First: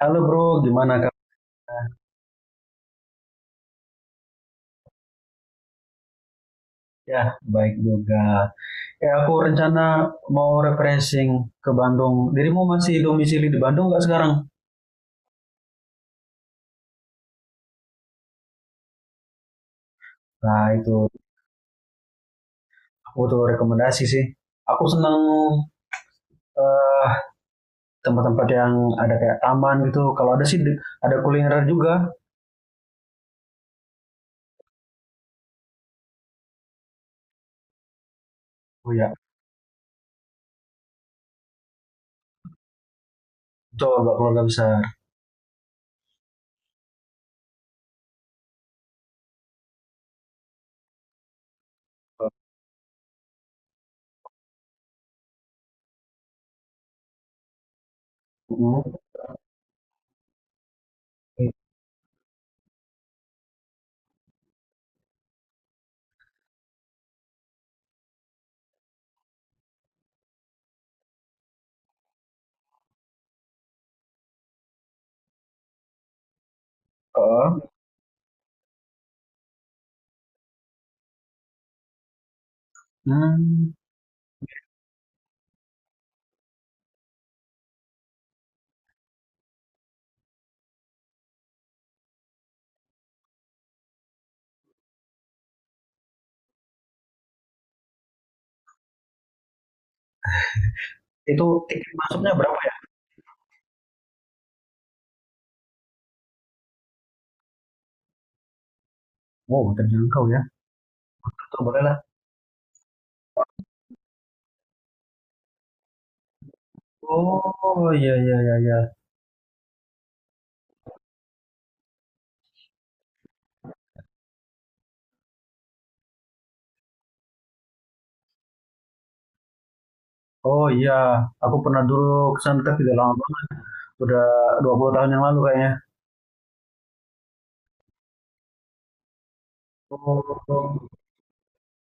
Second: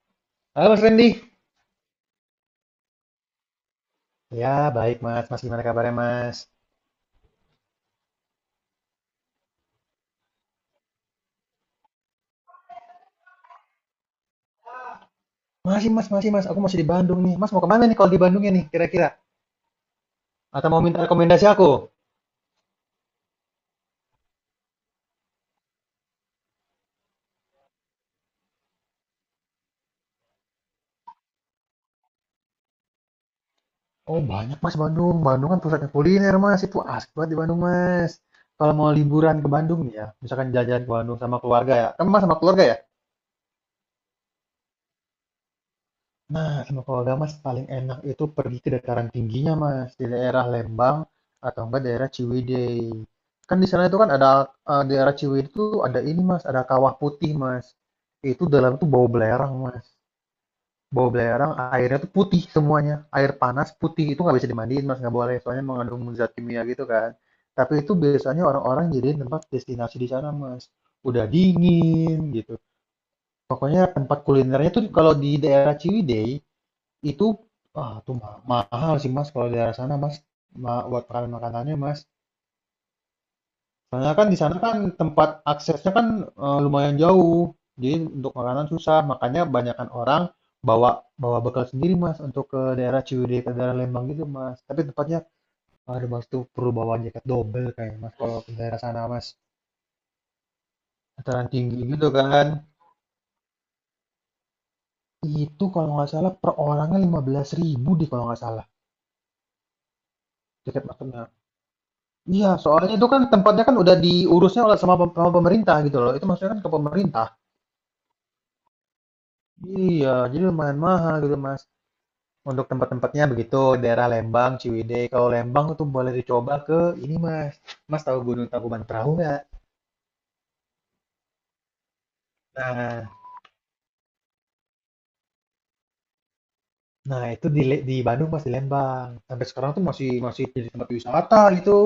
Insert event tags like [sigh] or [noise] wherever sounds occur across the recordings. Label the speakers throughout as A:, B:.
A: Halo bro,
B: Halo Mas
A: gimana kabar?
B: Randy. Ya, baik Mas. Mas gimana kabarnya Mas?
A: Ya, baik juga. Ya, aku rencana mau refreshing ke Bandung. Dirimu masih domisili di Bandung nggak sekarang?
B: Masih Mas, masih Mas. Aku masih di Bandung nih. Mas mau kemana nih kalau di Bandungnya nih kira-kira?
A: Nah,
B: Atau mau
A: itu
B: minta rekomendasi aku?
A: aku tuh rekomendasi sih. Aku senang eh, tempat-tempat yang ada kayak taman gitu. Kalau ada sih ada kuliner juga.
B: Oh banyak Mas Bandung. Bandung kan pusatnya kuliner Mas. Itu asik banget di Bandung Mas. Kalau mau
A: Oh ya,
B: liburan ke Bandung nih ya, misalkan jalan-jalan ke Bandung sama keluarga ya. Kamu Mas sama keluarga ya?
A: coba keluarga besar.
B: Nah, sama Powder, Mas, paling enak itu pergi ke dataran tingginya, Mas, di daerah Lembang atau enggak daerah Ciwidey. Kan di sana itu kan ada daerah Ciwidey itu ada ini, Mas, ada kawah putih, Mas. Itu dalam itu
A: Mm.
B: bau belerang, Mas. Bau belerang, airnya tuh putih semuanya. Air panas putih itu nggak bisa dimandiin, Mas, nggak boleh, soalnya mengandung zat kimia gitu kan. Tapi itu biasanya orang-orang jadi tempat destinasi di sana, Mas. Udah dingin gitu. Pokoknya tempat kulinernya tuh kalau di daerah Ciwidey itu
A: Heeh.
B: tuh mahal sih Mas kalau di daerah sana Mas. Buat makanan-makanannya Mas.
A: Hmm,
B: Karena kan di sana kan tempat aksesnya kan lumayan jauh. Jadi untuk makanan susah, makanya banyakkan orang bawa bawa bekal sendiri Mas untuk ke daerah Ciwidey ke daerah Lembang gitu Mas. Tapi tempatnya ada Mas tuh perlu bawa jaket double kayak Mas kalau ke daerah sana Mas.
A: itu
B: Dataran tinggi
A: tiket
B: gitu
A: masuknya
B: kan.
A: berapa ya?
B: Itu kalau nggak salah per orangnya 15 ribu deh kalau nggak salah.
A: Wow, terjangkau ya.
B: Jaket maksudnya.
A: Tuh, boleh lah.
B: Iya, soalnya itu kan tempatnya kan udah diurusnya oleh sama pemerintah gitu loh, itu maksudnya kan ke pemerintah.
A: Oh, iya, iya, iya, iya.
B: Iya, jadi lumayan mahal gitu Mas, untuk tempat-tempatnya begitu, daerah Lembang, Ciwidey. Kalau Lembang itu boleh dicoba ke ini Mas, Mas tahu Gunung Tangkuban Perahu nggak?
A: Oh iya, aku pernah dulu ke Suntec tidak
B: Nah,
A: lama banget, udah 20 tahun yang lalu kayaknya.
B: nah, itu di di Bandung Mas, di Lembang. Sampai sekarang tuh masih masih jadi
A: Oh,
B: tempat wisata gitu.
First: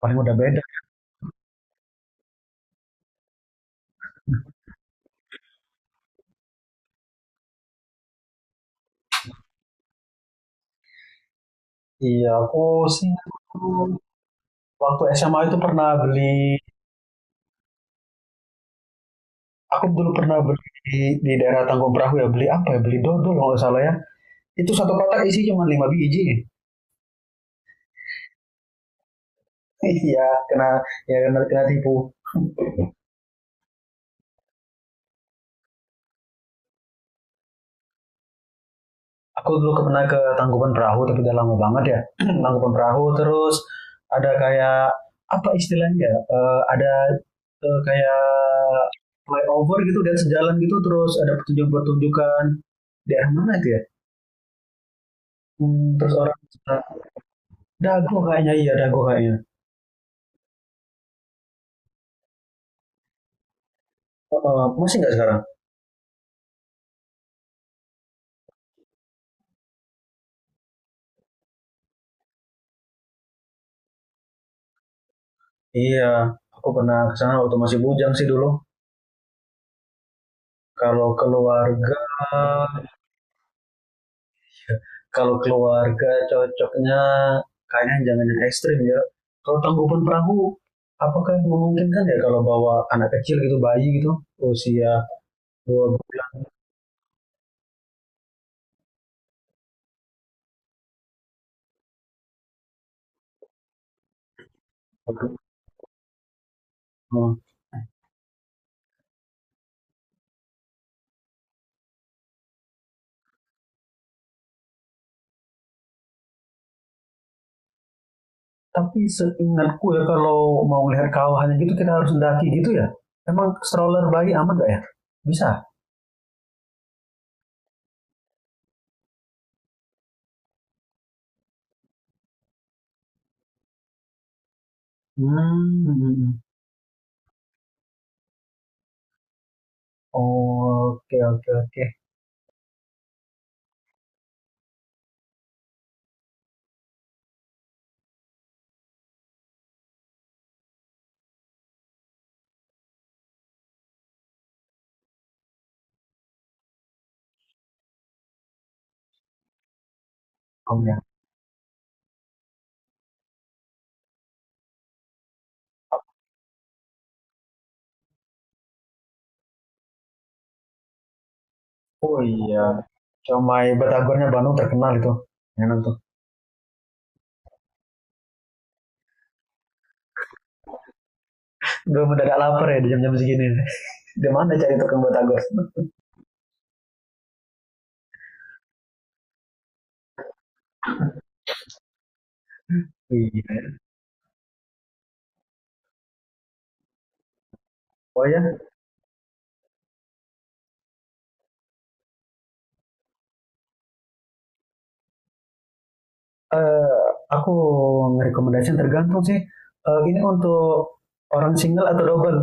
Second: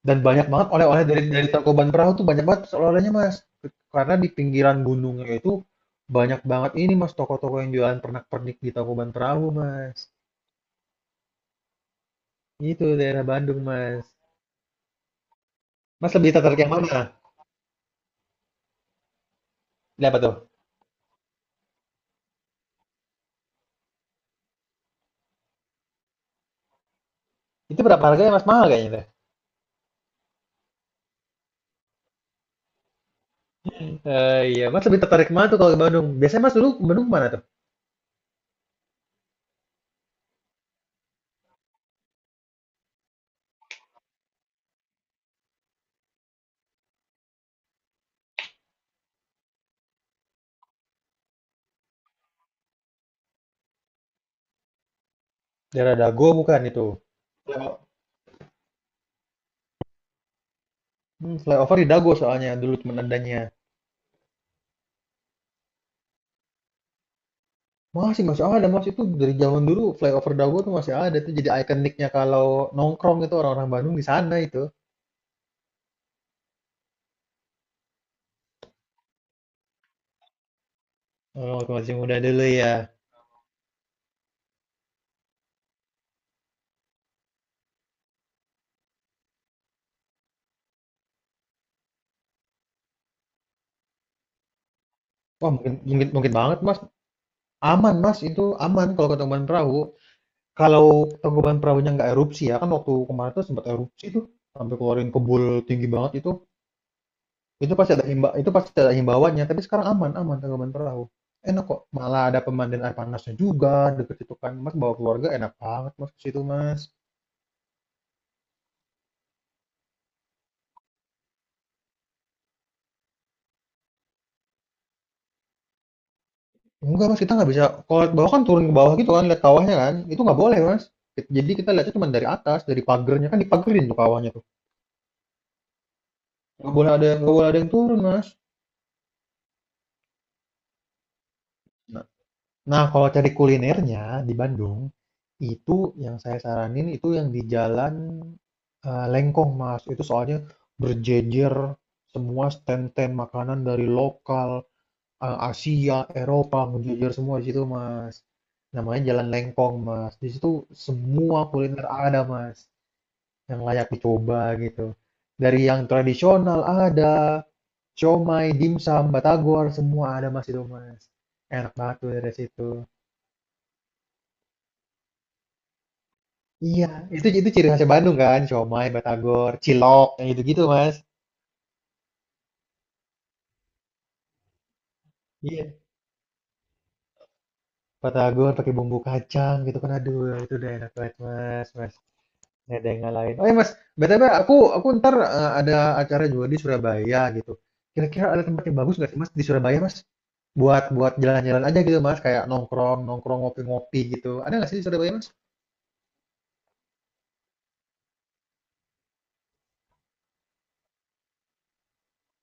A: paling
B: Dan
A: udah
B: banyak
A: beda.
B: banget oleh-oleh dari Tangkuban Perahu tuh banyak banget oleh-olehnya, Mas. Karena di pinggiran gunungnya itu banyak banget ini, Mas, toko-toko yang jualan pernak-pernik di Tangkuban Perahu, Mas.
A: Iya, aku
B: Itu
A: sih
B: daerah Bandung, Mas.
A: waktu SMA itu pernah
B: Mas lebih
A: beli.
B: tertarik yang mana?
A: Aku dulu
B: Lihat apa tuh?
A: pernah beli di daerah Tanggung Perahu ya, beli apa ya, beli dodol kalau nggak salah ya. Itu satu kotak isi cuma 5 biji. [laughs]
B: Itu berapa harganya, Mas? Mahal kayaknya tuh.
A: Iya, kena, ya, kena, kena tipu.
B: Eh, iya, Mas lebih tertarik mana tuh kalau ke Bandung? Biasanya Mas dulu ke Bandung mana tuh?
A: Aku dulu pernah ke Tangkuban Perahu tapi udah lama banget ya. [clears throat] Tangkuban Perahu, terus ada kayak apa istilahnya, ya? Ada kayak flyover gitu dan sejalan gitu, terus ada pertunjukan-pertunjukan, daerah mana itu ya?
B: Daerah
A: Terus
B: Dago
A: orang,
B: bukan
A: ah,
B: itu? Flyo-
A: Dago kayaknya, iya Dago kayaknya.
B: Flyover di Dago soalnya dulu temen adanya.
A: Oh, oh, masih nggak sekarang?
B: Masih masih ada Mas, itu dari zaman dulu flyover Dago tuh masih ada tuh jadi ikoniknya kalau nongkrong itu orang-orang Bandung di sana itu.
A: Iya, aku pernah kesana waktu masih bujang sih dulu. Kalau
B: Oh, waktu masih
A: keluarga,
B: muda dulu ya.
A: kalau keluarga cocoknya kayaknya jangan yang ekstrim ya. Kalau Tangkuban Perahu, apakah memungkinkan ya kalau bawa anak kecil gitu, bayi gitu, usia
B: Wah, mungkin
A: dua
B: mungkin mungkin banget Mas. Aman Mas, itu aman kalau ke Tangkuban Perahu. Kalau Tangkuban Perahunya nggak erupsi ya, kan waktu kemarin tuh sempat erupsi tuh sampai keluarin kebul tinggi banget itu.
A: bulan?
B: Itu pasti ada himbauannya, tapi sekarang aman aman Tangkuban Perahu. Enak kok, malah ada pemandian air panasnya juga deket itu kan. Mas bawa keluarga enak banget Mas ke situ Mas.
A: Tapi seingatku ya, kalau mau melihat kawahannya gitu kita harus mendaki gitu ya. Emang stroller bayi aman gak ya? Bisa.
B: Enggak, Mas, kita nggak bisa kalau lihat bawah kan turun ke bawah gitu kan, lihat kawahnya kan. Itu nggak boleh, Mas. Jadi kita lihatnya cuma dari atas, dari pagernya kan dipagerin tuh kawahnya tuh.
A: Hmm.
B: Nggak boleh ada yang turun, Mas.
A: Oke, oke, oke.
B: Nah, nah, kalau cari kulinernya di Bandung, itu yang saya saranin itu yang di Jalan Lengkong, Mas. Itu soalnya berjejer semua stand-stand makanan dari lokal, Asia, Eropa, menjejol semua di situ, Mas. Namanya Jalan Lengkong, Mas. Di situ
A: Om ya.
B: semua kuliner ada, Mas, yang layak dicoba gitu. Dari yang tradisional ada, siomay, dimsum, batagor, semua ada, Mas, itu, Mas. Enak banget tuh
A: Oh
B: dari
A: iya.
B: situ.
A: Comai batagornya Bandung terkenal itu. Enak tuh.
B: Iya, itu ciri khasnya Bandung kan, siomay, batagor, cilok, yang gitu-gitu, Mas.
A: Gue mendadak lapar ya di jam-jam segini. [laughs] Di mana cari tukang batagor?
B: Iya, batagor pakai bumbu kacang gitu kan, aduh, itu udah enak banget, Mas Mas. Nggak ada yang ngalahin. Oh ya Mas,
A: Iya.
B: BTW aku ntar ada acara juga di Surabaya gitu.
A: Oh
B: Kira-kira ada
A: ya.
B: tempat yang bagus nggak sih Mas di Surabaya Mas? Buat buat jalan-jalan aja gitu Mas, kayak nongkrong nongkrong ngopi-ngopi gitu. Ada nggak sih di Surabaya Mas?
A: Eh, aku ngerekomendasiin tergantung sih. Ini untuk orang single atau double?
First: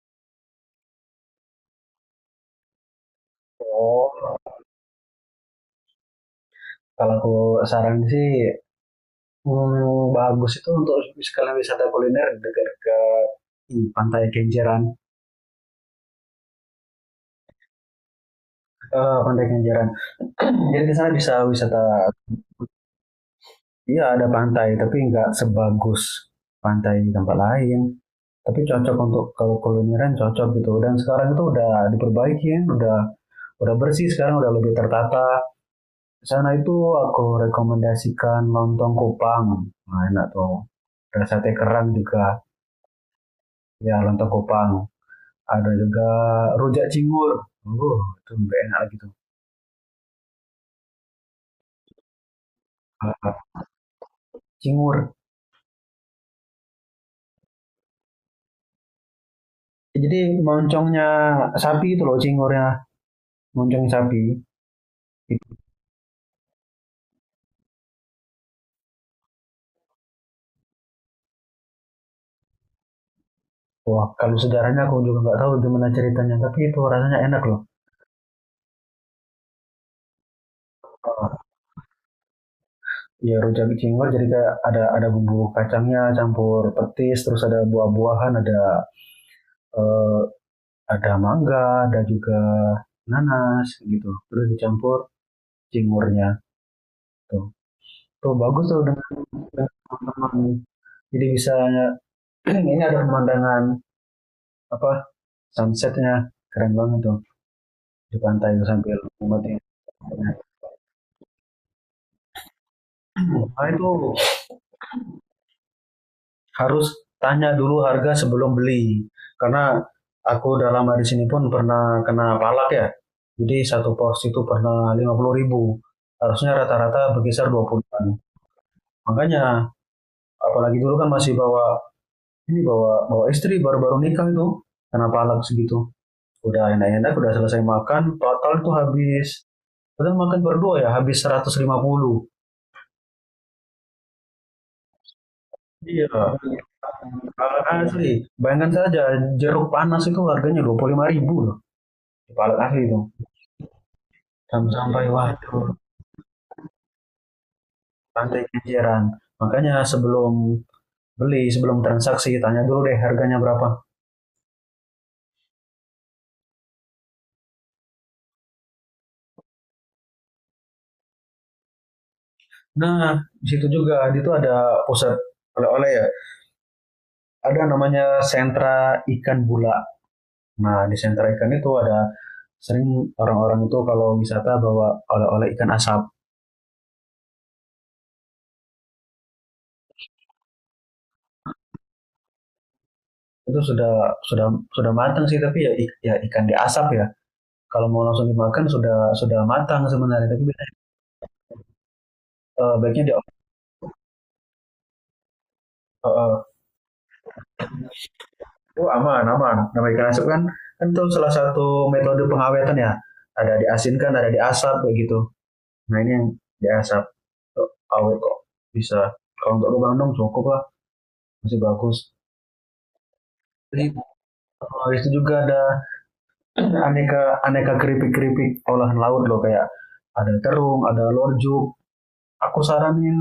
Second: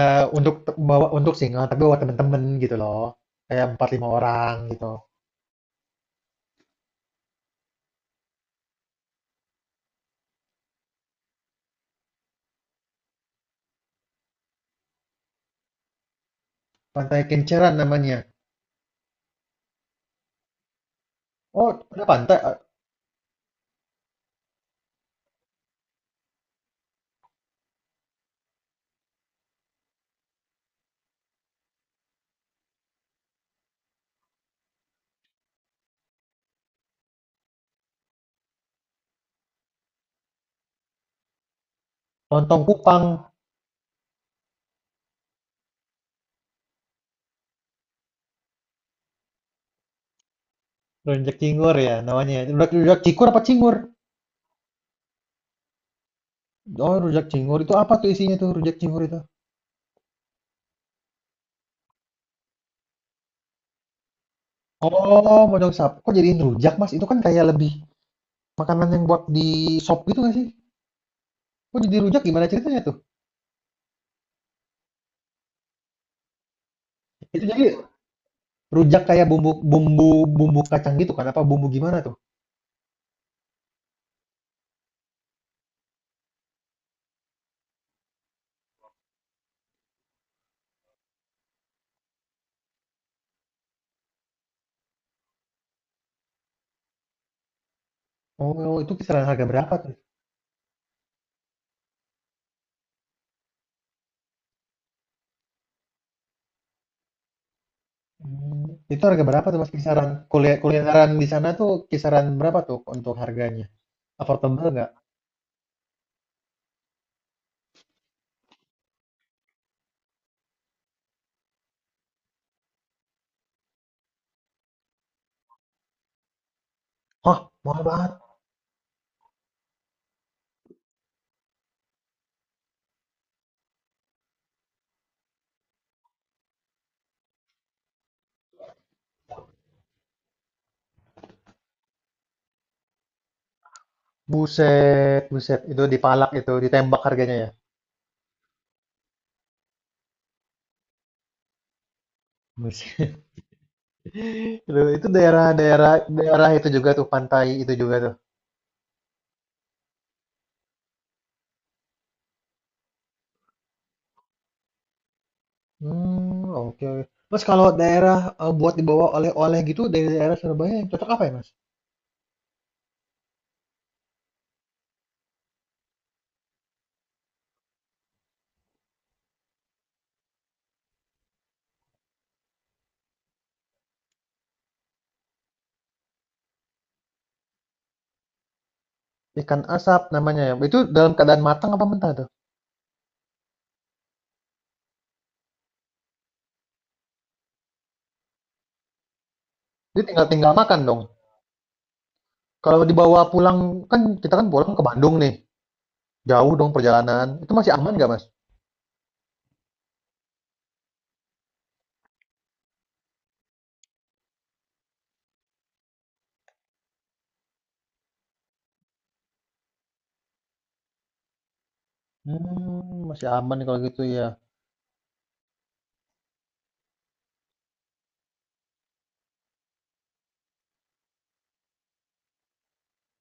B: Bawa untuk single tapi bawa temen-temen gitu loh. Kayak empat lima
A: Oh.
B: orang gitu.
A: Kalau aku saran sih, bagus itu untuk sekalian wisata kuliner dekat ke pantai Kenjeran.
B: Pantai Kenceran namanya.
A: Pantai Kenjeran. [clears throat] Jadi di sana bisa
B: Oh
A: wisata,
B: ada pantai, eh,
A: iya, ada pantai, tapi nggak sebagus pantai di tempat lain. Tapi cocok untuk kalau kulineran cocok gitu. Dan sekarang itu udah diperbaiki, ya. Udah bersih sekarang, udah lebih tertata. Di sana itu aku rekomendasikan lontong kupang, nah, enak tuh. Ada sate kerang juga,
B: Lontong Kupang,
A: ya lontong kupang. Ada juga rujak cingur, itu lebih enak lagi tuh.
B: Rujak Cingur ya namanya. Rujak, rujak Cikur apa
A: Ah,
B: Cingur?
A: Cingur.
B: Oh rujak Cingur itu apa tuh isinya tuh rujak Cingur itu?
A: Ya, jadi moncongnya sapi itu loh, cingurnya moncong sapi
B: Oh,
A: itu.
B: modal sapi. Kok jadiin rujak, Mas? Itu kan kayak lebih makanan yang buat di shop gitu nggak sih? Kok jadi rujak gimana ceritanya tuh?
A: Wah, kalau sejarahnya aku juga nggak tahu gimana ceritanya, tapi itu rasanya enak
B: Itu
A: loh.
B: jadi rujak kayak bumbu bumbu bumbu kacang gitu kan? Apa
A: Ah,
B: bumbu gimana tuh?
A: Ya rujak cingur jadi kayak ada bumbu kacangnya campur petis, terus ada buah-buahan, ada eh, ada mangga, ada juga nanas gitu, terus dicampur cingurnya tuh.
B: Oh,
A: Bagus
B: oh,
A: tuh
B: itu
A: dengan
B: kisaran harga
A: dengan
B: berapa tuh?
A: teman-teman, jadi bisa ini, ada pemandangan, apa, sunsetnya keren banget tuh di pantai tuh
B: Hmm,
A: sambil
B: Itu harga berapa
A: menikmati.
B: tuh Mas kisaran? Kulineran di sana tuh kisaran berapa tuh untuk harganya?
A: Nah itu
B: Affordable nggak?
A: harus tanya dulu harga sebelum beli, karena aku udah lama di sini pun pernah kena palak ya. Jadi satu porsi itu pernah 50 ribu. Harusnya rata-rata
B: Hah,
A: berkisar
B: mahal banget.
A: 20-an. Makanya, apalagi dulu kan masih bawa ini, bawa bawa istri baru-baru nikah itu, kena palak segitu. Udah enak-enak udah selesai makan, total tuh habis. Padahal makan berdua ya habis 150.
B: Buset, buset. Itu
A: Iya.
B: dipalak itu, ditembak harganya ya.
A: Alat asli. Bayangkan saja jeruk panas itu harganya 25 ribu loh. Alat asli itu.
B: Buset. [laughs] Itu
A: Sampai waduh,
B: daerah-daerah daerah itu juga tuh pantai itu juga tuh.
A: pantai kejaran. Makanya sebelum beli, sebelum transaksi, tanya dulu deh harganya berapa.
B: Hmm, oke oke. Mas, kalau daerah, buat dibawa oleh-oleh gitu dari daerah Surabaya yang cocok apa ya, Mas?
A: Nah, di situ juga, di situ ada pusat oleh-oleh ya. Ada namanya sentra ikan bula. Nah, di sentra ikan itu ada sering orang-orang itu kalau wisata bawa oleh-oleh ikan asap.
B: Ikan asap namanya ya? Itu dalam keadaan matang apa mentah tuh?
A: Itu sudah sudah matang sih, tapi ya, ikan diasap ya. Kalau mau langsung dimakan sudah matang
B: Itu tinggal
A: sebenarnya, tapi
B: tinggal
A: biasanya,
B: makan dong? Kalau
A: baiknya dia
B: dibawa pulang kan kita kan pulang ke Bandung nih,
A: eh,
B: jauh dong perjalanan, itu masih aman nggak, Mas?
A: oh, aman, aman. Nama ikan asap kan, itu salah satu metode pengawetan ya, ada diasinkan ada diasap kayak gitu. Nah ini yang diasap tuh awet kok, bisa kalau untuk lubang dong cukup lah, masih bagus.
B: Masih aman kalau
A: Jadi,
B: gitu ya.
A: itu juga ada aneka aneka keripik keripik olahan laut loh, kayak ada terung, ada lorjuk. Aku saranin,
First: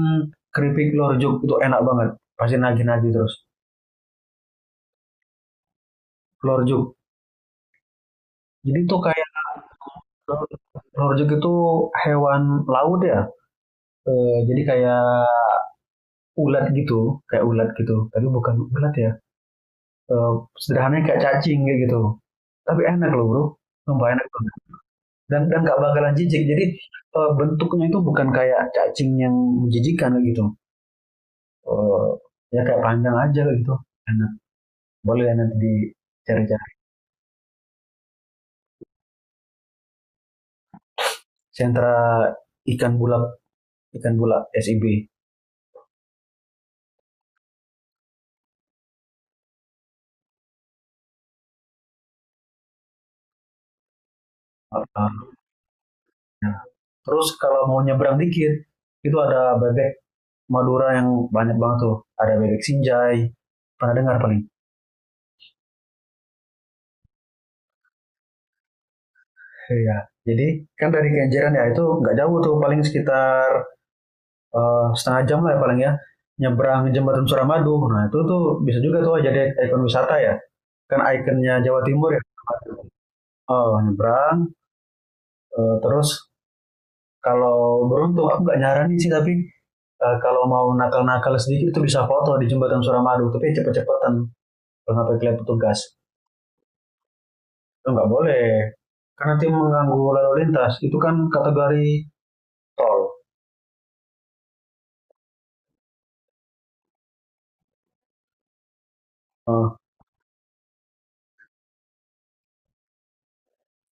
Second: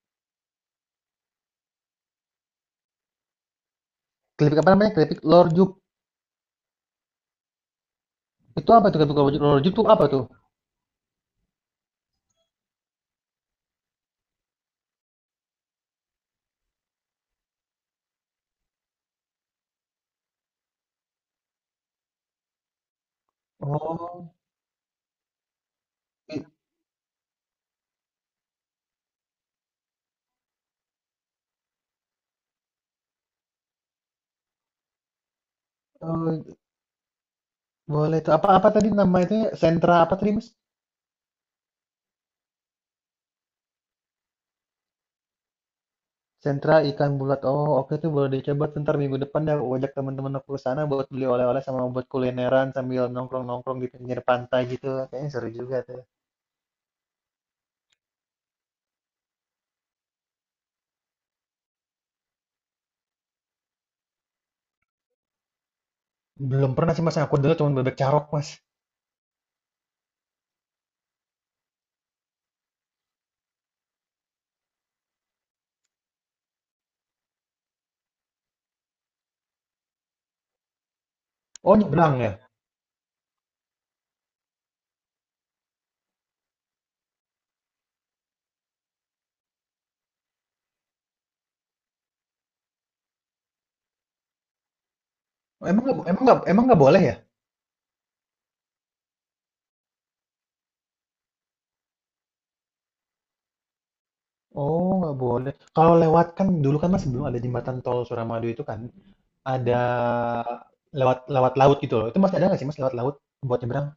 A: keripik lorjuk itu enak banget. Pasti nagih-nagih terus.
B: Keripik apa namanya? Keripik lorjuk,
A: Lorjuk.
B: itu
A: Jadi
B: apa tuh
A: tuh
B: keripik
A: kayak,
B: lorjuk lorjuk tuh apa tuh?
A: lorjuk itu hewan laut ya. Jadi kayak ulat gitu, kayak ulat gitu. Tapi bukan ulat ya. Eh, Sederhananya kayak cacing kayak gitu. Tapi enak loh bro. Sumpah enak
B: Oh,
A: banget. Dan nggak bakalan jijik. Jadi bentuknya itu bukan kayak cacing yang menjijikan kayak gitu. Eh, Ya kayak panjang aja kayak gitu. Enak. Boleh ya nanti
B: itu,
A: dicari-cari.
B: boleh tuh. Apa apa tadi nama itunya sentra apa tadi, Mas?
A: Sentra ikan bula, ikan bula, SIB.
B: Sentra ikan bulat. Oh, oke tuh boleh dicoba tuh ntar minggu depan dah aku ajak teman temen aku ke sana buat beli oleh-oleh sama buat kulineran sambil nongkrong-nongkrong di pinggir pantai gitu.
A: Uh,
B: Kayaknya seru juga tuh.
A: nah, terus kalau mau nyebrang dikit, itu ada bebek Madura yang banyak banget tuh. Ada bebek Sinjai, pernah dengar paling.
B: Belum pernah sih mas, yang aku dengar cuma bebek carok mas.
A: Iya. Jadi kan dari Kenjeran ya itu nggak jauh tuh, paling sekitar setengah jam lah ya paling ya, nyebrang jembatan Suramadu. Nah itu tuh bisa juga tuh jadi ikon wisata ya. Kan ikonnya
B: Oh
A: Jawa Timur ya.
B: nyebrang ya?
A: Oh nyebrang, terus kalau beruntung, aku nggak nyaranin sih, tapi kalau mau nakal-nakal sedikit itu bisa foto di jembatan Suramadu tapi cepet-cepetan, kalau sampai kelihatan petugas
B: Emang nggak boleh ya?
A: itu nggak boleh, karena nanti mengganggu lalu lintas, itu kan kategori tol.
B: Oh nggak boleh. Kalau lewat kan dulu kan mas sebelum ada jembatan tol Suramadu itu kan
A: Eh,
B: ada lewat lewat laut gitu loh. Itu masih ada nggak sih mas lewat laut buat nyebrang?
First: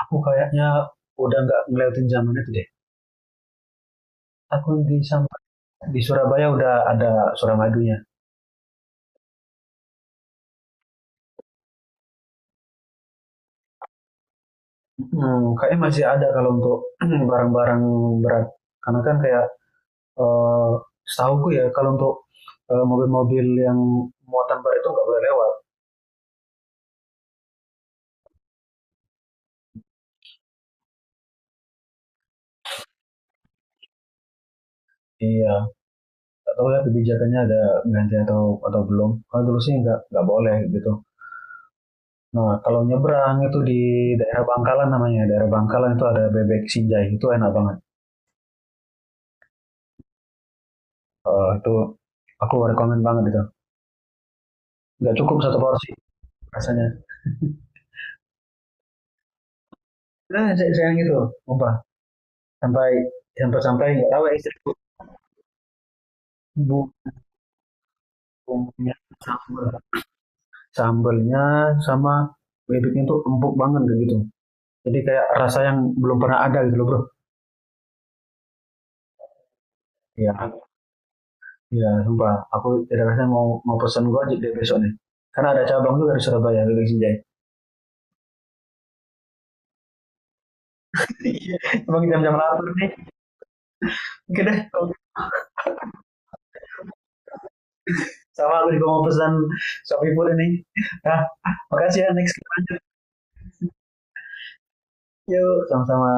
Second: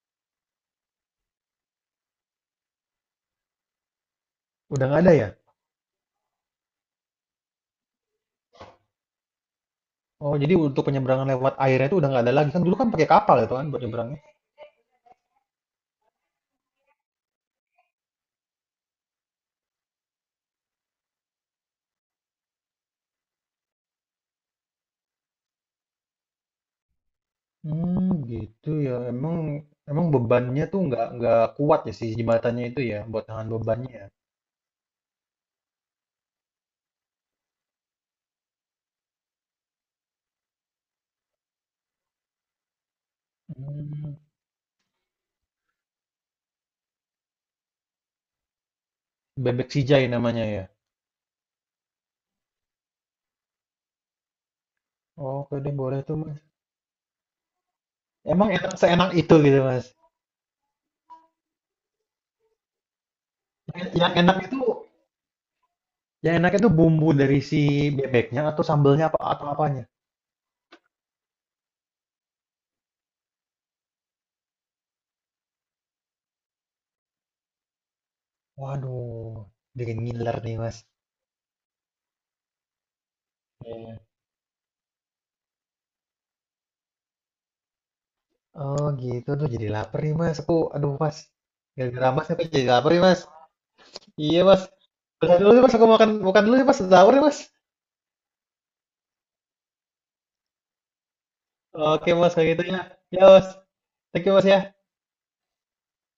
A: aku kayaknya udah nggak ngeliatin zaman itu deh, aku
B: Udah nggak ada ya?
A: Di Surabaya udah ada Suramadunya.
B: Oh jadi untuk penyeberangan lewat airnya itu udah nggak ada lagi kan dulu kan pakai kapal itu kan buat nyebrangnya.
A: Kayaknya masih ada kalau untuk [clears throat] barang-barang berat, karena kan kayak eh setahuku ya, kalau untuk mobil-mobil yang muatan berat itu nggak boleh lewat.
B: Hmm Gitu ya. Emang emang bebannya tuh nggak kuat ya si jembatannya itu ya, buat tahan bebannya ya?
A: Iya, nggak tahu ya kebijakannya ada ganti atau belum. Kalau dulu sih nggak boleh gitu. Nah, kalau nyebrang itu di
B: Mmm,
A: daerah Bangkalan namanya, daerah Bangkalan itu ada bebek Sinjai, itu enak banget.
B: Bebek Sijai namanya ya?
A: Itu aku rekomend banget itu. Nggak cukup
B: Oke
A: satu
B: deh
A: porsi
B: boleh tuh, Mas.
A: rasanya.
B: Emang enak seenak itu gitu, Mas?
A: Nah, saya sayang gitu, lupa, sampai sampai sampai
B: Yang
A: nggak
B: yang
A: tahu ya
B: enak
A: istri.
B: itu yang enak itu bumbu dari si bebeknya atau
A: Bumbunya
B: sambelnya apa atau
A: sambal,
B: apanya?
A: sambalnya sama bebeknya itu empuk banget kayak gitu. Jadi kayak rasa yang belum pernah ada gitu loh bro.
B: Waduh, bikin
A: Iya.
B: ngiler nih, Mas.
A: Iya, sumpah. Aku tidak rasa mau mau pesan
B: Iya.
A: gua aja deh besok nih. Karena ada cabang juga di Surabaya, Bebek Sinjai.
B: Oh gitu, tuh jadi lapar nih, Mas, aku. Aduh, Mas,
A: Iya. [laughs] Emang
B: gara-gara Mas
A: jam-jam
B: aku jadi
A: lapar
B: laper nih,
A: nih.
B: Mas. Iya,
A: Oke
B: Mas.
A: deh,
B: Udah dulu nih, Mas, aku makan makan dulu nih, Mas, sahur nih, Mas.
A: sama aku juga mau pesan Shopee Food ini. Nah, makasih
B: Oke,
A: ya,
B: bos
A: next
B: kayak
A: kita
B: gitu ya.
A: lanjut.
B: Ya, bos, thank you, bos ya.
A: Yuk, sama-sama.